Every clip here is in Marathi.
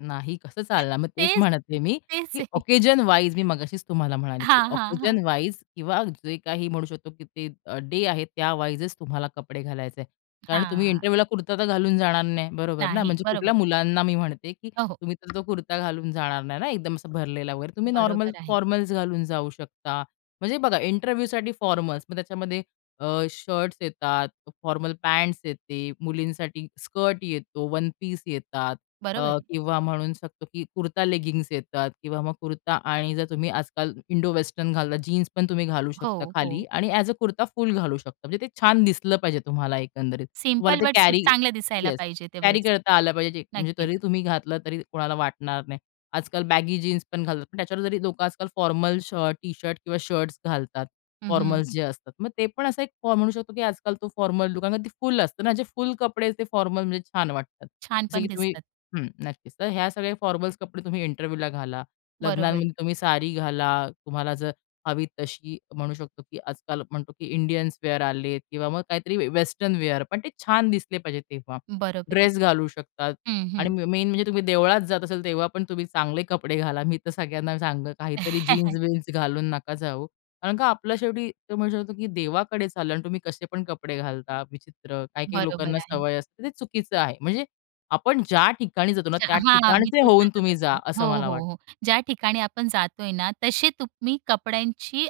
नाही कसं चालणार? मग तेच तेच म्हणत आहे मी, तेच की आहे. ओकेशनवाईज मी मगाशीच तुम्हाला म्हणाले, की हां, हां, हां. ओकेशनवाईज किंवा जे काही म्हणू शकतो की ते अ, डे आहेत त्या वाईजचं तुम्हाला कपडे घालायचे. कारण तुम्ही हां. इंटरव्ह्यूला कुर्ता तर घालून जाणार नाही बरोबर ना. नाही, म्हणजे बरोबर. कुठल्या मुलांना मी म्हणते, की अ, हो. तुम्ही तर तो कुर्ता घालून जाणार नाही ना? एकदम असा भरलेला वगैरे तुम्ही नॉर्मल बरोबर आहे. फॉर्मल्स घालून जाऊ शकता. म्हणजे बघा इंटरव्ह्यूसाठी फॉर्मल्स मग त्याच्यामध्ये अ, शर्ट्स येतात, फॉर्मल पँट्स येते, मुलींसाठी स्कर्ट येतो, वनपीस येतात. अ, बरोबर आहे. किंवा म्हणू शकतो, की कुर्ता, लेगिंग्ज येतात किंवा मग कुर्ता आणि जर तुम्ही आजकाल इंडोवेस्टर्न घालता जीन्सपण तुम्ही घालू शकता हो, खाली हो. आणि ॲज अ कुर्ता फुल घालू शकता. म्हणजे ते छान दिसलं पाहिजे तुम्हाला एकंदरीत. तुम्हाला सिंपल ते बट स्वीट कॅरी चांगलं दिसायला येस पाहिजे ते कॅरी बस. करता आलं पाहिजे म्हणजे नक्कीच. तरी तुम्ही घातलं तरी कोणाला वाटणार नाही. आजकाल बॅगी जीन्स पण घालतात. पण त्याच्यावर जरी लोकं आजकाल फॉर्मल शर्ट, टी शर्ट किंवा शर्ट्स घालतात. हं, हं. फॉर्मल्स जे असतात मग ते पण असा एक म्हणू शकतो, की आजकाल तो फॉर्मल कारण ती फुल असतं ना जे फुल कपडे आहेत ते फॉर्मलमध्ये छान वाटतात. छान जसं पण की तुम्ही दिसतात. हं. नक्कीच. तर ह्या सगळ्या फॉर्मल्स कपडे तुम्ही इंटरव्ह्यूला घाला. बरोबर आहे. लग्नांमध्ये तुम्ही साडी घाला. तुम्हाला जर हवी तशी म्हणू शकतो, की आजकाल म्हणतो, की इंडियन्स वेअर आलेत किंवा मग काहीतरी वेस्टर्न वेअर पण ते छान दिसले पाहिजे तेव्हा. बरोबर आहे. ड्रेस घालू शकतात हं, आणि हं. मेन म्हणजे तुम्ही देवळात जात असाल तेव्हा पण तुम्ही चांगले कपडे घाला. मी तर सगळ्यांना सांगेल काहीतरी जीन्स-विन्स घालून नका जाऊ. कारण का आपल्या शेवटी तो म्हणू शकतो, की देवाकडे चालला आणि तुम्ही कसे पण कपडे घालता विचित्र. काही काही लोकांना बरोबर आहे. सवय असते तर ते चुकीचं आहे. म्हणजे आपण ज्या ठिकाणी जातो ना, अच्छा, त्या हां, मी ठिकाणचे तेच होऊन सांगत तुम्ही जा. होती. हो, असं मला हो, वाटतं. हो, ज्या ठिकाणी आपण जातोय ना, तसे तुम्ही कपड्यांची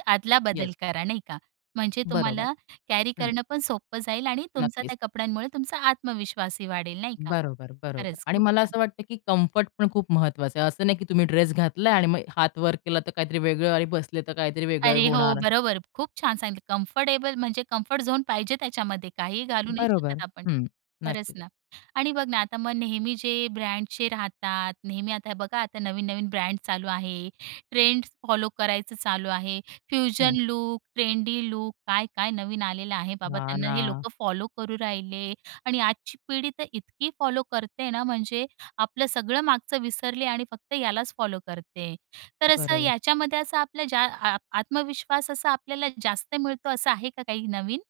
येस. अदलाबदल करा. नाही का? म्हणजे बरोबर. तुम्हाला कॅरी हं. करणंपण सोपं जाईल आणि तुमचा नक्कीच. त्या कपड्यांमुळे तुमचा आत्मविश्वासही वाढेल. नाही का. बरोबर, बरोबर खरंच आणि खूप मला छान. असं वाटतं, की कम्फर्टपण खूप महत्त्वाचं आहे. असं नाही, की तुम्ही ड्रेस घातला आणि मग हात वर केला तर काहीतरी वेगळं आणि बसले तर काहीतरी वेगळं अरे, हो. होणार. बरोबर. खूप छान सांगितलं कम्फर्टेबल म्हणजे कम्फर्ट झोन पाहिजे त्याच्यामध्ये काहीही घालू नाही बरोबर. शकत आपण. हं. खरंच नक्कीच. ना. आणि बघ ना आता मग नेहमी जे ब्रँडचे राहतात. नेहमी आता हे बघा आता नवीन नवीन ब्रँड चालू आहे. ट्रेंड फॉलो करायचं चालू आहे. फ्युजन हं. लूक, ट्रेंडी लूक काय-काय नवीन आलेलं आहे बाबा हां त्यांना हे ना. लोकं फॉलो करू राहिले. आणि आजची पिढी तर इतकी फॉलो करते ना, म्हणजे आपलं सगळं मागचं विसरले आणि फक्त यालाच फॉलो करते. तर असं बरोबर. याच्यामध्ये असं आपलं ज्या आ आत्मविश्वास असा आपल्याला जास्त मिळतो असं आहे का काही नवीन?